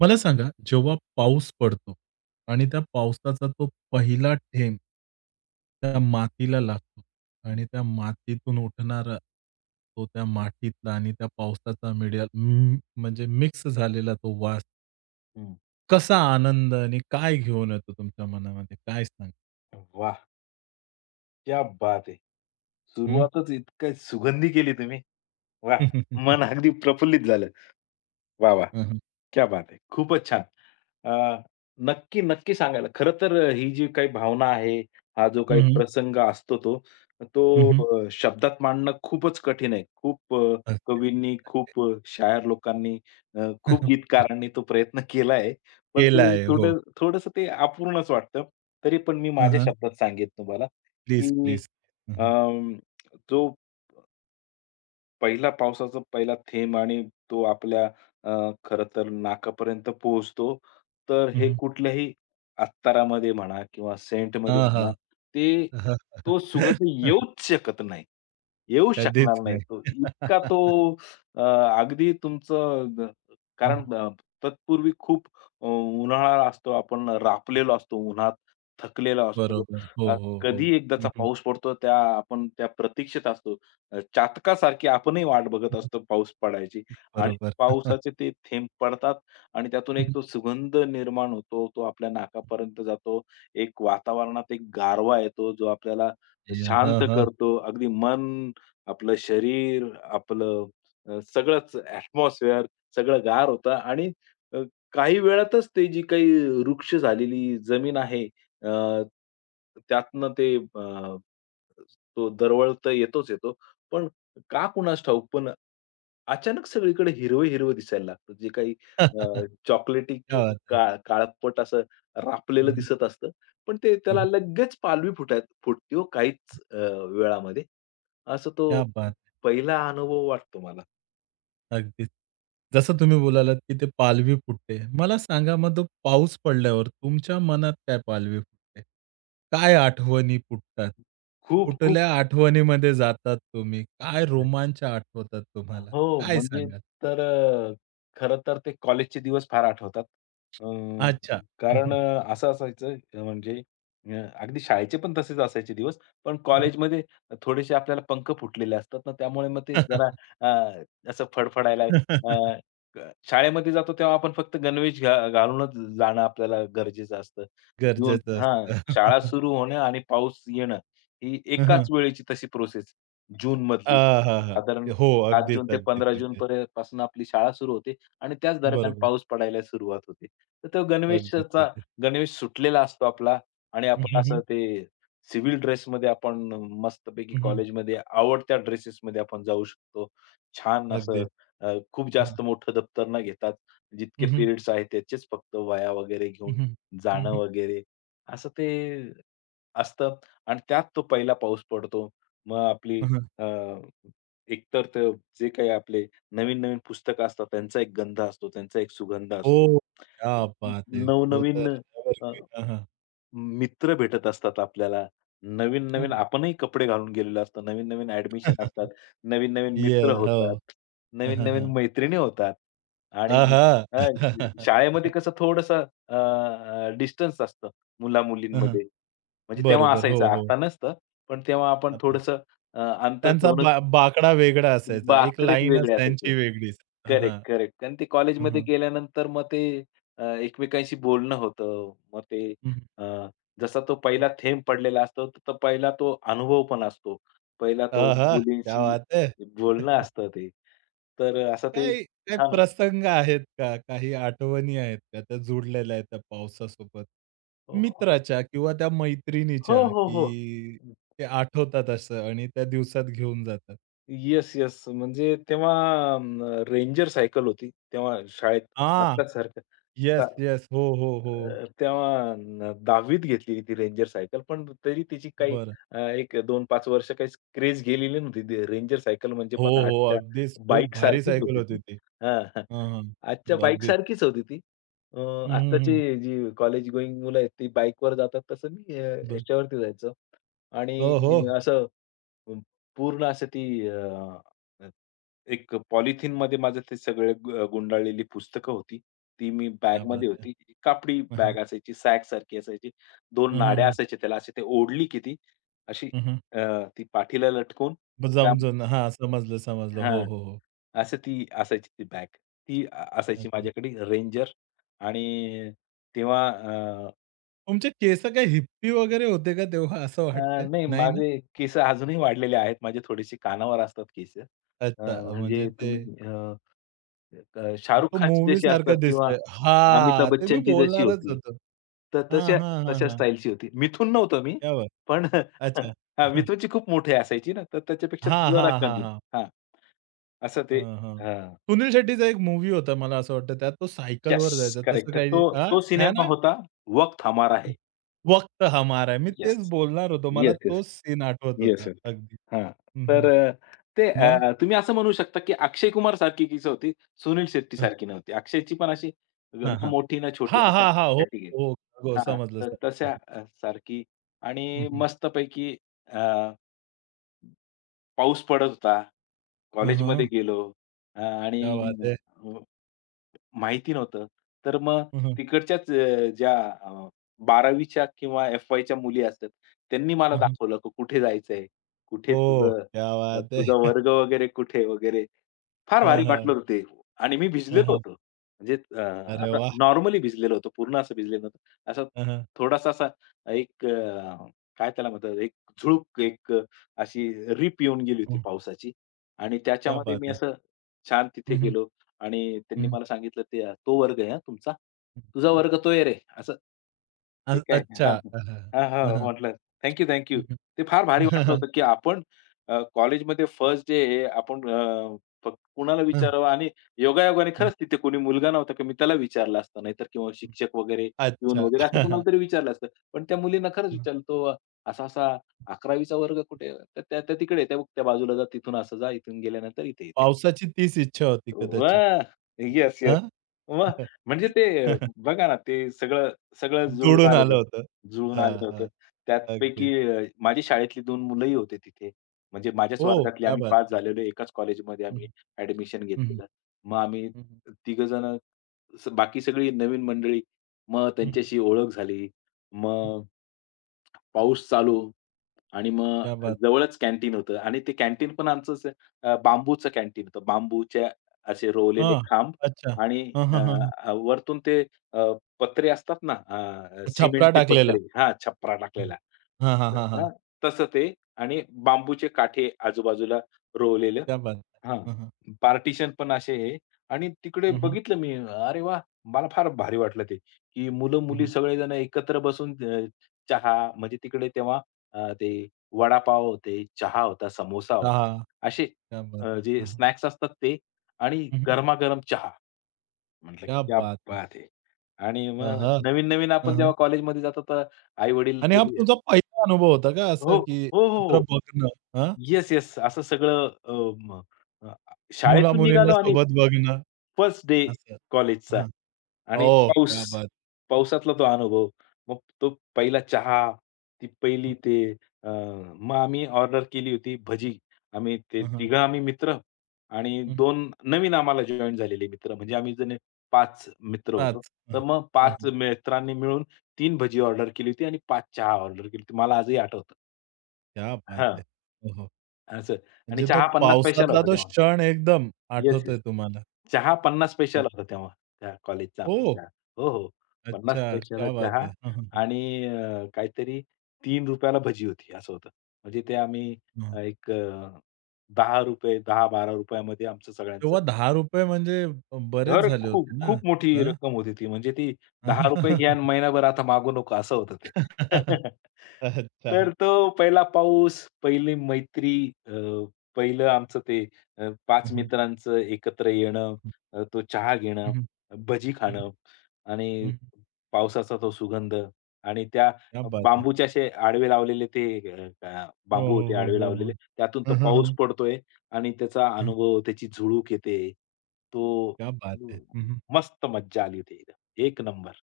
मला सांगा, जेव्हा पाऊस पडतो आणि त्या पावसाचा तो पहिला थेंब त्या हं, मातीला लागतो हं, आणि त्या मातीतून उठणारा तो त्या मातीतला आणि त्या पावसाचा मिडिया म्हणजे मिक्स झालेला तो वास, हं. कसा आनंद आणि काय घेऊन येतो तुमच्या मनामध्ये? काय सांगाल? वाह! क्या बात है! हं. सुरुवातच इतकी सुगंधी केली तुम्ही. वाह! मन अगदी प्रफुल्लित झालं. वाह, वाह! हं, हं. क्या बात है! खूपच छान. अ, नक्की सांगायला. खरं तर ही जी काही भावना आहे, हा जो काही हं, प्रसंग असतो तो, तो शब्दात मांडणं खूपच कठीण आहे. खूप अगदी. कवींनी, खूप शायर लोकांनी, खूप गीतकारांनी तो प्रयत्न केला आहे. पण केला ते हो. थोडंसं ते अपूर्णच वाटतं. तरी पण मी हं, माझ्या हं. शब्दात सांगेन तुम्हाला, प्लीज, की प्लीज. हं, हं. अं, जो पावसाचा पहिला थेंब आणि तो आपल्या अ, खरं तर नाकापर्यंत पोहोचतो. तर हं, हे हं. कुठल्याही अत्तारामध्ये म्हणा किंवा सेंटमध्ये हां, म्हणा, हां. ते तो सुगंध येऊच शकत नाही. येऊ कधीच शकणार नाही नाही. तो. इतका तो अ, अगदी तुमचं हं, कारण तत्पूर्वी खूप उन्हाळा असतो. आपण रापलेलो असतो उन्हात, थकलेला असतो. बरोबर. हो, हो, हो. कधी हं, एकदाचा हं, पाऊस पडतो त्या आपण त्या प्रतीक्षेत असतो. चातकासारखी आपणही वाट बघत हं, असतो पाऊस पडायची आणि बरोबर. पावसाचे ते थेंब पडतात आणि त्यातून एक हं, तो सुगंध निर्माण होतो. तो आपल्या नाकापर्यंत जातो. एक वातावरणात एक गारवा येतो, जो आपल्याला या हां, शांत हां. करतो. अगदी मन, आपलं शरीर, आपलं सगळंच ॲटमॉस्फिअर सगळं गार होतं आणि अ, काही वेळातच ते जी काही वृक्ष झालेली जमीन आहे, अ, त्यातनं ते तो दरवळत येतो. पण का कुणास ठाऊक, पण अचानक सगळीकडे हिरवं-हिरवं दिसायला लागतं. जे काही चॉकलेटी क्या किंवा बात है! काळपट असं हं, रापलेलं हं, दिसत असतं. पण ते त्याला लगेच पालवी फुटते हो काहीच वेळामध्ये. असं तो क्या बात है! पहिला अनुभव वाटतो मला. अगदीच. जसं तुम्ही बोलालात, की ते पालवी फुटते. मला सांगा मग तो पाऊस पडल्यावर तुमच्या मनात काय पालवी फुटते? काय आठवणी फुटतात? खूप खूप कुठल्या आठवणीमध्ये जातात तुम्ही? काय रोमांच आठवतात तुम्हाला? हो, काय म्हणजे सांगाल? तर खरं तर ते कॉलेजचे दिवस फार आठवतात. अ, अच्छा. कारण असं असायचं म्हणजे अ, अगदी शाळेचे पण तसेच असायचे दिवस, पण कॉलेजमध्ये थोडेसे आपल्याला पंख फुटलेले असतात ना, त्यामुळे मग ते जरा अ, असं फडफडायला शाळेमध्ये जातो तेव्हा आपण फक्त गणवेश घालूनच जाणं आपल्याला गरजेचं असतं. जून गरजेचं असतं. हां, शाळा सुरू होणं आणि पाऊस येणं ही हं, एकाच हं. वेळेची तशी प्रोसेस अ, जूनमधली. हां, हां. साधारण हो, 7 अगदीच, जून ते अगदीच, 15 जून अगदीच. पर्यंत पासून आपली शाळा सुरू होते आणि त्याच दरम्यान बरोबर. पाऊस पडायला सुरुवात होते. तर तो अगदीच, गणवेशाचा अगदीच. गणवेश सुटलेला असतो आपला आणि हं, आपण हं, हं. असं ते सिव्हिल ड्रेसमध्ये आपण मस्तपैकी हं, हं. कॉलेजमध्ये आवडत्या ड्रेसेसमध्ये आपण जाऊ शकतो. छान असं अगदीच. खूप हं, जास्त मोठं दप्तर न घेतात. हं, जितके हं, पिरियड्स आहेत त्याचेच फक्त वह्या वगैरे हं, घेऊन हं. हं, जाणं हं. वगैरे असं ते असतं आणि त्यात तो पहिला पाऊस पडतो. मग आपली हं, एकतर ते जे काही आपले नवीन-नवीन पुस्तकं असतात, त्यांचा एक गंध असतो, त्यांचा एक सुगंध असतो. हो. क्या बात न है! तो तर नवनवीन अ, एव्हरग्रीन. हां, हां. मित्र भेटत असतात आपल्याला. नवीन-नवीन हं. आपणही कपडे घालून गेलेलो असतो. नवीन-नवीन ॲडमिशन असतात. नवीन-नवीन मित्र येस. हो. होतात. हां, हां, नवीन-नवीन हां. मैत्रिणी होतात. आणि आहा! शाळेमध्ये कसं थोडंसं डिस्टन्स असतं हं, मुला-मुलींमध्ये. म्हणजे तेव्हा बरोबर. असायचं, हो, हो. आता नसतं. पण तेव्हा आपण आता थोडंसं अंतर त्यांचा ठेवूनच बाकडा वेगळा असायचा. एक बाकडेच लाईनच वेगळे असायचं. त्यांची वेगळीच. हां, करेक्ट, हां. करेक्ट. आणि ते हं, कॉलेजमध्ये हं. गेल्यानंतर मग ते एकमेकांशी बोलणं होतं. मग ते हं. अ, जसा तो पहिला थेंब पडलेला असतो, तर तो पहिला तो अनुभव पण असतो. पहिला तो अहा, क्या मुलींशी बात है! बोलणं असतं ते. तर असं ते काही काही छान होतं. प्रसंग आहेत का? काही आठवणी आहेत का त्या जुडलेल्या आहेत त्या पावसासोबत? हो, मित्राच्या किंवा त्या हो, मैत्रिणीच्या हो, हो. की ते आठवतात असं आणि त्या दिवसात घेऊन जातात? Yes, yes. म्हणजे तेव्हा रेंजर सायकल होती. तेव्हा शाळेत हां. आत्तासारखं सा येस, येस. हो, हो, हो. तेव्हा 10वीत घेतलेली ती रेंजर सायकल. पण तरी तिची काही बर, 1-2-5 वर्ष काहीच क्रेझ गेलेली नव्हती. ती रेंजर सायकल म्हणजे हो, पण हो. आजच्या अगदीच खूप भारी बाईकसारखीच सायकल होती होती ती. ती. हां. हां, आजच्या हां. बाईक अगदीच. सारखीच होती ती. अ, हं, आत्ताची हं, जी कॉलेज गोइंग मुलं आहेत, ती बाईकवर जातात तसं मी ब याच्यावरती जायचो हो, हो. आणि असं अं, पूर्ण असं ती अं, अ, एक पॉलिथिनमध्ये माझं ते सगळे गुंडाळलेली पुस्तकं होती. ती मी क्या बात बॅगमध्ये है! होती. कापडी हं, हं. बॅग असायची, सॅकसारखी असायची. 2 हं, नाड्या हं, असायच्या त्याला. अशी ते ओढली की ती अशी अ, ती पाठीला लटकून त्या समजून हां, समजलं, समजलं. हो, हां. हो, हो. असं ती असायची ती बॅग. ती असायची अच्छा. माझ्याकडे रेंजर आणि तेव्हा अ, तुमचे केस काही हिप्पी वगैरे होते का तेव्हा असं अ, वाटतंय? नाही नाही ना? माझे केस अजूनही वाढलेले आहेत. माझे थोडेसे कानावर असतात केस. अच्छा म्हणजे म्हणजे ते तुम्ही अ, अ, शाहरुख तो खानची मूव्ही जशी असतात सारखं किंवा दिसतंय. अमिताभ हां, ते मी बच्चनची जशी बोलणारच होती. होतो. तर हां, तशा हां, हां, तशा हां. स्टाईलची होती. मिथून नव्हतो मी, क्या बात! पण अच्छा. हां, मिथूनची खूप मोठे असायची ना, तर त्याच्यापेक्षा हां, जरा हां, हां, कमी. हां. हां, असं ते हं, हं. हां. सुनील शेट्टीचा एक मूव्ही होता मला असं वाटतं त्यात तो येस, सायकलवर जायचा तसं करेक्ट. काही तो हां, तो है सिनेमा ना? होता वक्त हमारा है. वक्त हमारा है. मी येस. तेच बोलणार होतो. मला येस, येस. तोच सीन आठवत येस, होता येस. अगदी. हां. हं, तर हं. ते मग? तुम्ही असं म्हणू शकता, की अक्षय कुमार सारखी कीच होती, सुनील शेट्टी सारखी नव्हती. अक्षयची पण अशी हां, ना हां. मोठी ना छोटी हां, हां, अशा हां. हो, कॅटेगरी. हो. हो हां, समजलं, तर समजलं. तशा सारखी हुँ, आणि हुँ। मस्तपैकी अ, पाऊस पडत होता. हाँ, कॉलेजमध्ये हाँ। गेलो आणि क्या बात है! माहिती नव्हतं. तर मग हाँ, हाँ, तिकडच्याच ज्या अ, 12वीच्या किंवा एफ-वायच्या मुली असतात, त्यांनी मला हाँ, हाँ। दाखवलं की कुठे जायचंय, कुठे ओह! तुझं क्या बात तुझा है! वर्ग वगैरे कुठे वगैरे. फार हाँ, भारी वाटलं हाँ, होतं ते आणि मी हाँ, भिजलेलो हाँ। होतो. म्हणजे अरे आता वाह! नॉर्मली भिजलेलो होतो. पूर्ण असं भिजलेलो नव्हतो. असा हाँ, हाँ। थोडासा असा एक काय त्याला म्हणतात, एक झुळूक एक अशी रिप येऊन गेली होती हुँ, पावसाची आणि क्या त्याच्यामध्ये बात मी है! असं छान तिथे हुँ, हुँ, गेलो. आणि हुँ, त्यांनी हुँ, मला सांगितलं ते "तो वर्ग आहे हां तुमचा? हुँ, तुझा हुँ। वर्ग तो आहे रे." असं अ ते काय अच्छा, हां, हाँ, हाँ, हां, हाँ, हां. हाँ, म्हटलं थँक यू, थँक हुँ, ते फार हुँ, भारी हाँ, वाटलं हाँ, होतं, की आपण कॉलेजमध्ये फर्स्ट डे आहे आपण फक्त कुणाला हं, विचारावं आणि योगायोगाने हं, हं. खरंच तिथे कोणी मुलगा नव्हता, की मी त्याला विचारलं असतं नाहीतर किंवा शिक्षक वगैरे येऊन अच्छा. वगैरे असं हं. हं. कोणाला तरी विचारलं असतं. पण त्या मुलीनं खरंच हं. विचारलं, "तो असा-असा 11वी चा वर्ग कुठे आहे?" तर त्या त्या तिकडे आहे, "त्या त्या बाजूला जा, तिथून असं जा, इथून गेल्यानंतर इथे, इथे." पावसाची तीच इच्छा होती कदाचित. वाह! Yes, yes. हां? मग म्हणजे ते बघा ना, ते सगळं सगळं जुळून जुळून आलं आलेलं होतं. जुळून हां, आलेलं हां. होतं. अगदीच. त्यातपैकी माझी शाळेतली 2 मुलंही होते तिथे. म्हणजे माझ्याच ओह! वर्गातले क्या आम्ही बात 5 है! झालेलो. एकाच कॉलेजमध्ये हं, आम्ही हं, ॲडमिशन हं, घेतलेलं. मग आम्ही हं, हं, तिघं जण बाकी सगळी नवीन मंडळी. मग हं. त्यांच्याशी ओळख झाली. हं. मग पाऊस चालू आणि क्या मग बात है! जवळच कॅन्टीन होतं आणि ते कॅन्टीन पण आमचं असं बांबूचं कॅन्टीन होतं. बांबूच्या असे रोवलेले हां. खांब अच्छा. आणि हां, अ, हां, हां, हां. अ, वरतून ते अ, पत्रे असतात ना छपरा सिमेंटचे पत्रे टाकलेला. हां, छपरा हं. टाकलेला. हां, हां, हां, हां. हां, तसं ते आणि बांबूचे काठे आजूबाजूला रोवलेलं. क्या बात है! हां. हं, हं. पार्टिशन पण असे आहे आणि तिकडे हं, हं. बघितलं मी, अरे वा, मला फार भारी वाटलं ते, की हं, मुलं-मुली हं. सगळेजण एकत्र बसून चहा म्हणजे तिकडे तेव्हा ते वडापाव होते, चहा होता, समोसा होता. हां, असे क्या बात है! जे हं, हं. स्नॅक्स असतात ते आणि हं, हं. गरमागरम चहा. म्हटलं क्या क्या बात है! बात है! आणि हां, मग हां. नवीन-नवीन हं, आपण हं. जेव्हा कॉलेजमध्ये जातो तर आई-वडील आणि ते हा तुमचा पहिला अनुभव होता का असं, हो, हो, की हो, एकत्र हो. बघणं? हां, येस, येस. असं सगळं अ, शाळेतून मुला-मुलींना निघालो आणि सोबत बघणं फर्स्ट डे असं? कॉलेजचा हां. आणि ओह! पाऊस, क्या बात! पावसातला तो अनुभव. मग तो पहिला चहा, ती हं, पहिली ते मग आम्ही ऑर्डर केली होती भजी. आम्ही ते हं, हं. तिघं आम्ही मित्र आणि हं, हं. 2 नवीन आम्हाला जॉइन झालेले मित्र म्हणजे आम्ही जण पाच मित्र होतो. पाच. तर हं, मग हं, 5 हं. मित्रांनी मिळून 3 भजी ऑर्डर केली होती आणि 5 चहा ऑर्डर केली होती. मला आजही आठवतं. क्या बात हां, है! हो, हो. असं आणि म्हणजे तो चहा 50 पैशाला पावसातला होता तो तेव्हा. क्षण एकदम येस. आठवतोय तुम्हाला. चहा 50 पैशाला होता तेव्हा, त्या कॉलेजचा आमचा ओह! चहा. हो, हो. 50 अच्छा. पैशाला क्या बात चहा है! हं, हं, हं. आणि काहीतरी ₹3 भजी होती असं होतं. म्हणजे ते आम्ही हं, हं. एक ₹10 ₹10-12 मध्ये आमचं सगळ्यांचं तेव्हा ₹10 म्हणजे बरेच घर झाले खूप, होते ना? खूप मोठी हां. रक्कम होती ती. म्हणजे ती ₹10 घ्या आणि महिनाभर आता मागू नको असं होतं ते. अच्छा. तर तो पहिला पाऊस, पहिली मैत्री, अ, पहिलं आमचं ते हं, 5 हं. मित्रांचं एकत्र येणं, हं. तो चहा घेणं, भजी हं, हं. खाणं हं, आणि हं. पावसाचा तो सुगंध आणि त्या क्या बात है! बांबूचे असे आडवे लावलेले ते अ, अ, हो, बांबू हो, होते हो, आडवे हो, हो. लावलेले. त्यातून तो हं, हं, पाऊस हं. पडतोय आणि त्याचा हं. अनुभव, त्याची झुळूक येते. तो क्या बात है! हं, हं. हं. मस्त मज्जा आली होती एकदम. एक नंबर.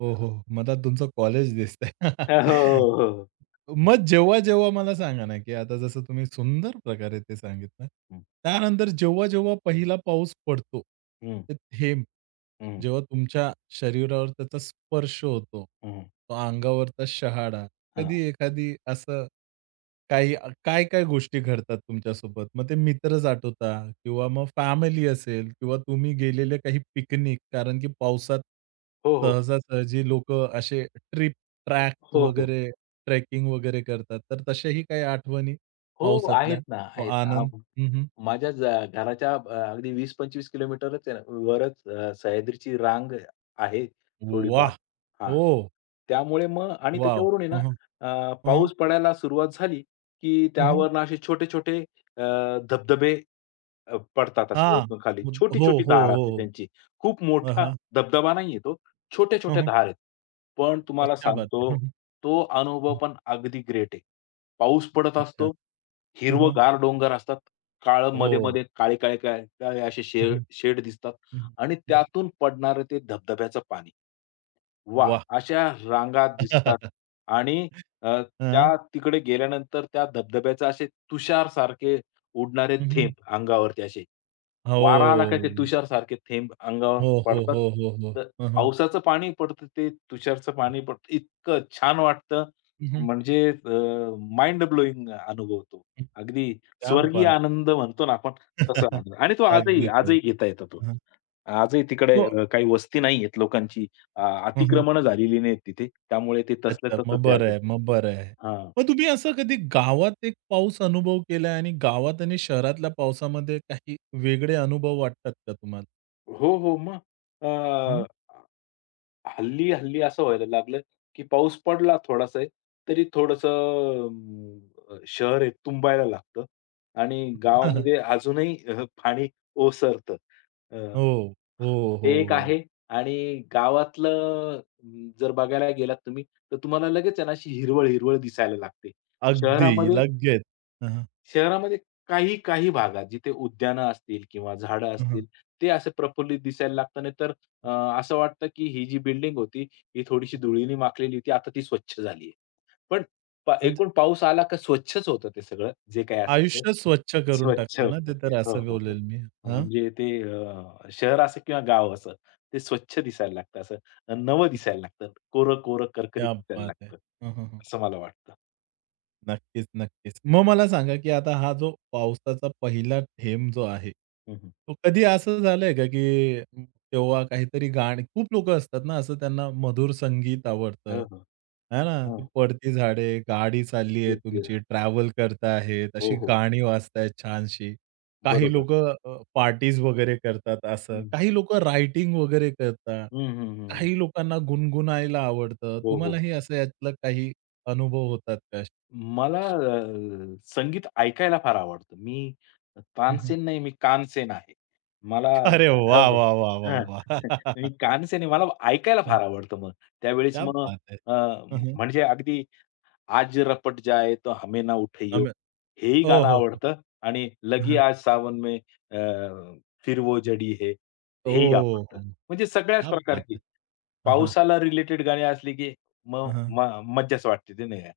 हो, हो. मला तुमचं कॉलेज दिसतंय. हो, हो. मग जेव्हा-जेव्हा मला सांगा ना, की आता जसं तुम्ही सुंदर प्रकारे ते सांगितलं. हं, त्यानंतर जेव्हा-जेव्हा पहिला पाऊस पडतो, हं, ते थेंब हं, जेव्हा तुमच्या शरीरावर त्याचा स्पर्श होतो, हं. तो अंगावरचा शहाडा, कधी हां. एखादी असं काही काय-काय गोष्टी घडतात तुमच्यासोबत? मग ते मित्रच आठवता किंवा मग फॅमिली असेल किंवा तुम्ही गेलेले काही पिकनिक कारण की पावसात हो, हो. सहजासहजी लोकं असे ट्रिप, ट्रॅक्स हो, हो. वगैरे, ट्रेकिंग वगैरे करतात. तर तशाही काही आठवणी हो, पावसातल्या? आहेत ना, तो आहेत ना. हां, आनंद. हं, हं. माझ्या घराच्या अगदी 20-25 किलोमीटरच आहे ना, वरच सह्याद्रीची रांग आहे थोडीफार. वाह! हां. हो. त्यामुळे मग आणि वॉव! त्याच्यावरून आहे हं, ना हं. हं, हं. पाऊस पडायला सुरुवात झाली, की हं, हं. त्यावरनं असे छोटे-छोटे अ, धबधबे पडतात असं हां. वरतून खाली. हो, छोटी-छोटी हो, धार असते हो. त्यांची. खूप हां, मोठा हां. धबधबा नाहीये तो. हं, छोट्या-छोट्या हं. धार आहेत. पण तुम्हाला क्या बात है! सांगतो, हं, तो अनुभव हं. पण अगदी ग्रेट आहे. पाऊस पडत अच्छा. असतो, हं, हं. हिरवंगार डोंगर असतात, हो. मध्ये-मध्ये काळे, काळे, काळे, काळे असे हं, शेड हं. शेड दिसतात हं, आणि हं. हं. त्यातून पडणारं ते धबधब्याचं पाणी. वाह! वाह! अशा रांगा दिसतात आणि अ, त्या तिकडे गेल्यानंतर त्या धबधब्याचे असे तुषारसारखे उडणारे हं, हं. थेंब अंगावरती असे वारा आला का ते हो. तुषारसारखे थेंब अंगावर हो, हो, पडतात. हो, हो, हो. तर हं, हं. पावसाचं पाणी पडतं ते तुषारचं पाणी पडतं. इतकं छान वाटतं हं, हं. म्हणजे माइंड ब्लोईंग अनुभव तो. अगदी क्या स्वर्गीय बात! आनंद म्हणतो ना आपण तसा आनंद आणि तो आजही अगदीच आहे. आजही घेता येतो तो. हं, आजही तिकडे हो. काही वस्ती नाहीयेत लोकांची. हं, हं. अतिक्रमणं झालेली नाहीत तिथे. त्यामुळे ते तसल्या अच्छा. तसंच मग आहे बरं अजून. आहे, मग बरं आहे. हां. मग तुम्ही असं कधी गावात एक पाऊस अनुभव केलाय आणि गावात आणि शहरातल्या पावसामध्ये काही वेगळे अनुभव वाटतात का तुम्हाला? हो, हो. मग हं. अ, हल्ली असं व्हायला लागलं, की पाऊस पडला थोडासाही, तरी थोडंसं शहर आहे तुंबायला लागतं आणि गावामध्ये अजूनही पाणी ओसरतं. अ, हो. हो, ते हो, एक हो. आहे आणि गावातलं जर बघायला गेलात तुम्ही, तर तुम्हाला लगेच आहे ना, अशी हिरवळ-हिरवळ दिसायला लागते. अगदी शहरामध्ये लगेच. हं, हं. शहरामध्ये काही भागात जिथे उद्यानं असतील किंवा झाडं असतील, ते असे प्रफुल्लित दिसायला लागतं. नाही तर अ, असं वाटतं, की ही जी बिल्डिंग होती, ही थोडीशी धुळीने माखलेली होती, आता ती स्वच्छ झाली आहे. पण म्हणजे एकूण पाऊस आला का स्वच्छच होतं ते सगळं, जे काही असेल ते आयुष्य स्वच्छ करून स्वच्छ टाकतं ना, होतं ते ते. तर हो, असं हो, हो. बोलेल मी. हां. म्हणजे ते शहर असो किंवा गाव असो, ते स्वच्छ दिसायला लागतं, असं नवं दिसायला लागतं. कोरं-कोरं, करकरीत क्या दिसायला बात है! लागतं, हं, हं, हं. असं मला वाटतं. नक्कीच, नक्कीच. मग मला सांगा, की आता हा जो पावसाचा पहिला थेंब जो आहे, हं, हं. तो कधी असं झालंय का, की तेव्हा काहीतरी गाणी खूप लोकं असतात ना, असं त्यांना मधुर संगीत हो, आवडतं, हो. आहे ना? ती पडती झाडे, गाडी चालली आहे येस, तुमची, येस. ट्रॅव्हल करता आहेत, हो, अशी हो. गाणी वाजतायत छानशी. काही बरोबर. लोकं पार्टीज वगैरे करतात असं. हं. काही लोकं रायटिंग वगैरे करतात. हं, हं, हं, हं. काही लोकांना गुणगुणायला आवडतं. हो, हो. तुम्हालाही असं यातलं काही अनुभव होतात त्या असे. मला संगीत ऐकायला फार आवडतं. मी हं, हं. तानसेन नाही, मी कानसेन आहे. मला अरे हो, वाह, हो. वाह, वाह, वाह, हां. मी वाह! कानसेन आहे. मला ऐकायला फार आवडतं मग. त्यावेळेस क्या मग बात है! अ, हं, हं. म्हणजे अगदी आज रपट जाए तो हमें ना उठैयो आम्ही हेही हो, गाणं हो, हो. आवडतं आणि हं, लगी हं. आज सावन में फिर वो जडी है हेही ओह! आवडतं. हो. म्हणजे सगळ्याच क्या बात प्रकारची है! हं, हं. पावसाला रिलेटेड गाणी असली, की मग हं, हं. मज्जाच वाटते ते नाही का?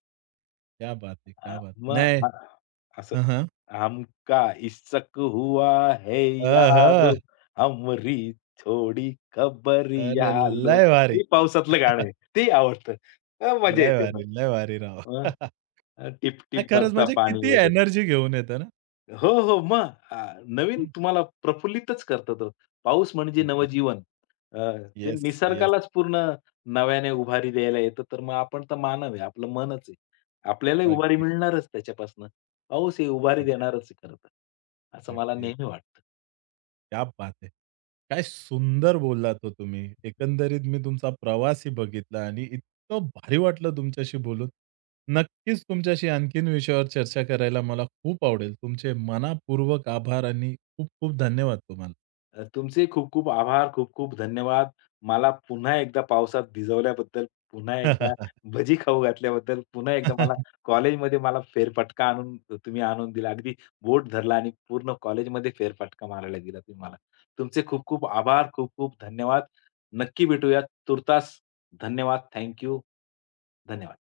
क्या बात है! क्या बात है! नाही. मग असं हं, हं. हमका इसक हुआ है यारो, अहं, हमरी थोडी खबर अरे यालो. लय भारी! हे पावसातलं गाणं आहे. ते आवडतं. मजा लय येते भारी, मग. लय भारी राव! अ, नाही टिप-टिप खरंच बरसा म्हणजे पाणी किती वगैरे. एनर्जी घेऊन येतं ना? हो, हो. मग नवीन तुम्हाला प्रफुल्लितच करतो तो. पाऊस म्हणजे नवजीवन. अ, ते येस, येस. निसर्गालाच पूर्ण नव्याने उभारी द्यायला येतं. तर मग आपण तर मानव आहे. आपलं मनच आहे. आपल्यालाही उभारी अगदी, मिळणारच त्याच्यापासनं. पाऊस हे उभारी अगदी, देणारच आहे खरं तर. असं मला अगदी. नेहमी वाटतं. क्या बात है! काय सुंदर बोललात हो तुम्ही. एकंदरीत मी तुमचा प्रवासही बघितला आणि इतकं भारी वाटलं तुमच्याशी बोलून. नक्कीच तुमच्याशी आणखीन विषयावर चर्चा करायला मला खूप आवडेल. तुमचे मनःपूर्वक आभार आणि खूप खूप धन्यवाद तुमचे खूप-खूप आभार, खूप-खूप धन्यवाद. मला पुन्हा एकदा पावसात भिजवल्याबद्दल, पुन्हा एकदा तुम्हाला. भजी खाऊ घातल्याबद्दल, पुन्हा एकदा कॉलेजमध्ये मला फेरफटका तुम्ही आणून दिला. अगदी बोट धरला आणि पूर्ण कॉलेजमध्ये फेरफटका मारायला दिला तुम्ही मला. तुमचे खूप-खूप आभार, खूप-खूप धन्यवाद. नक्की भेटूयात. तुर्तास धन्यवाद. Thank you. धन्यवाद.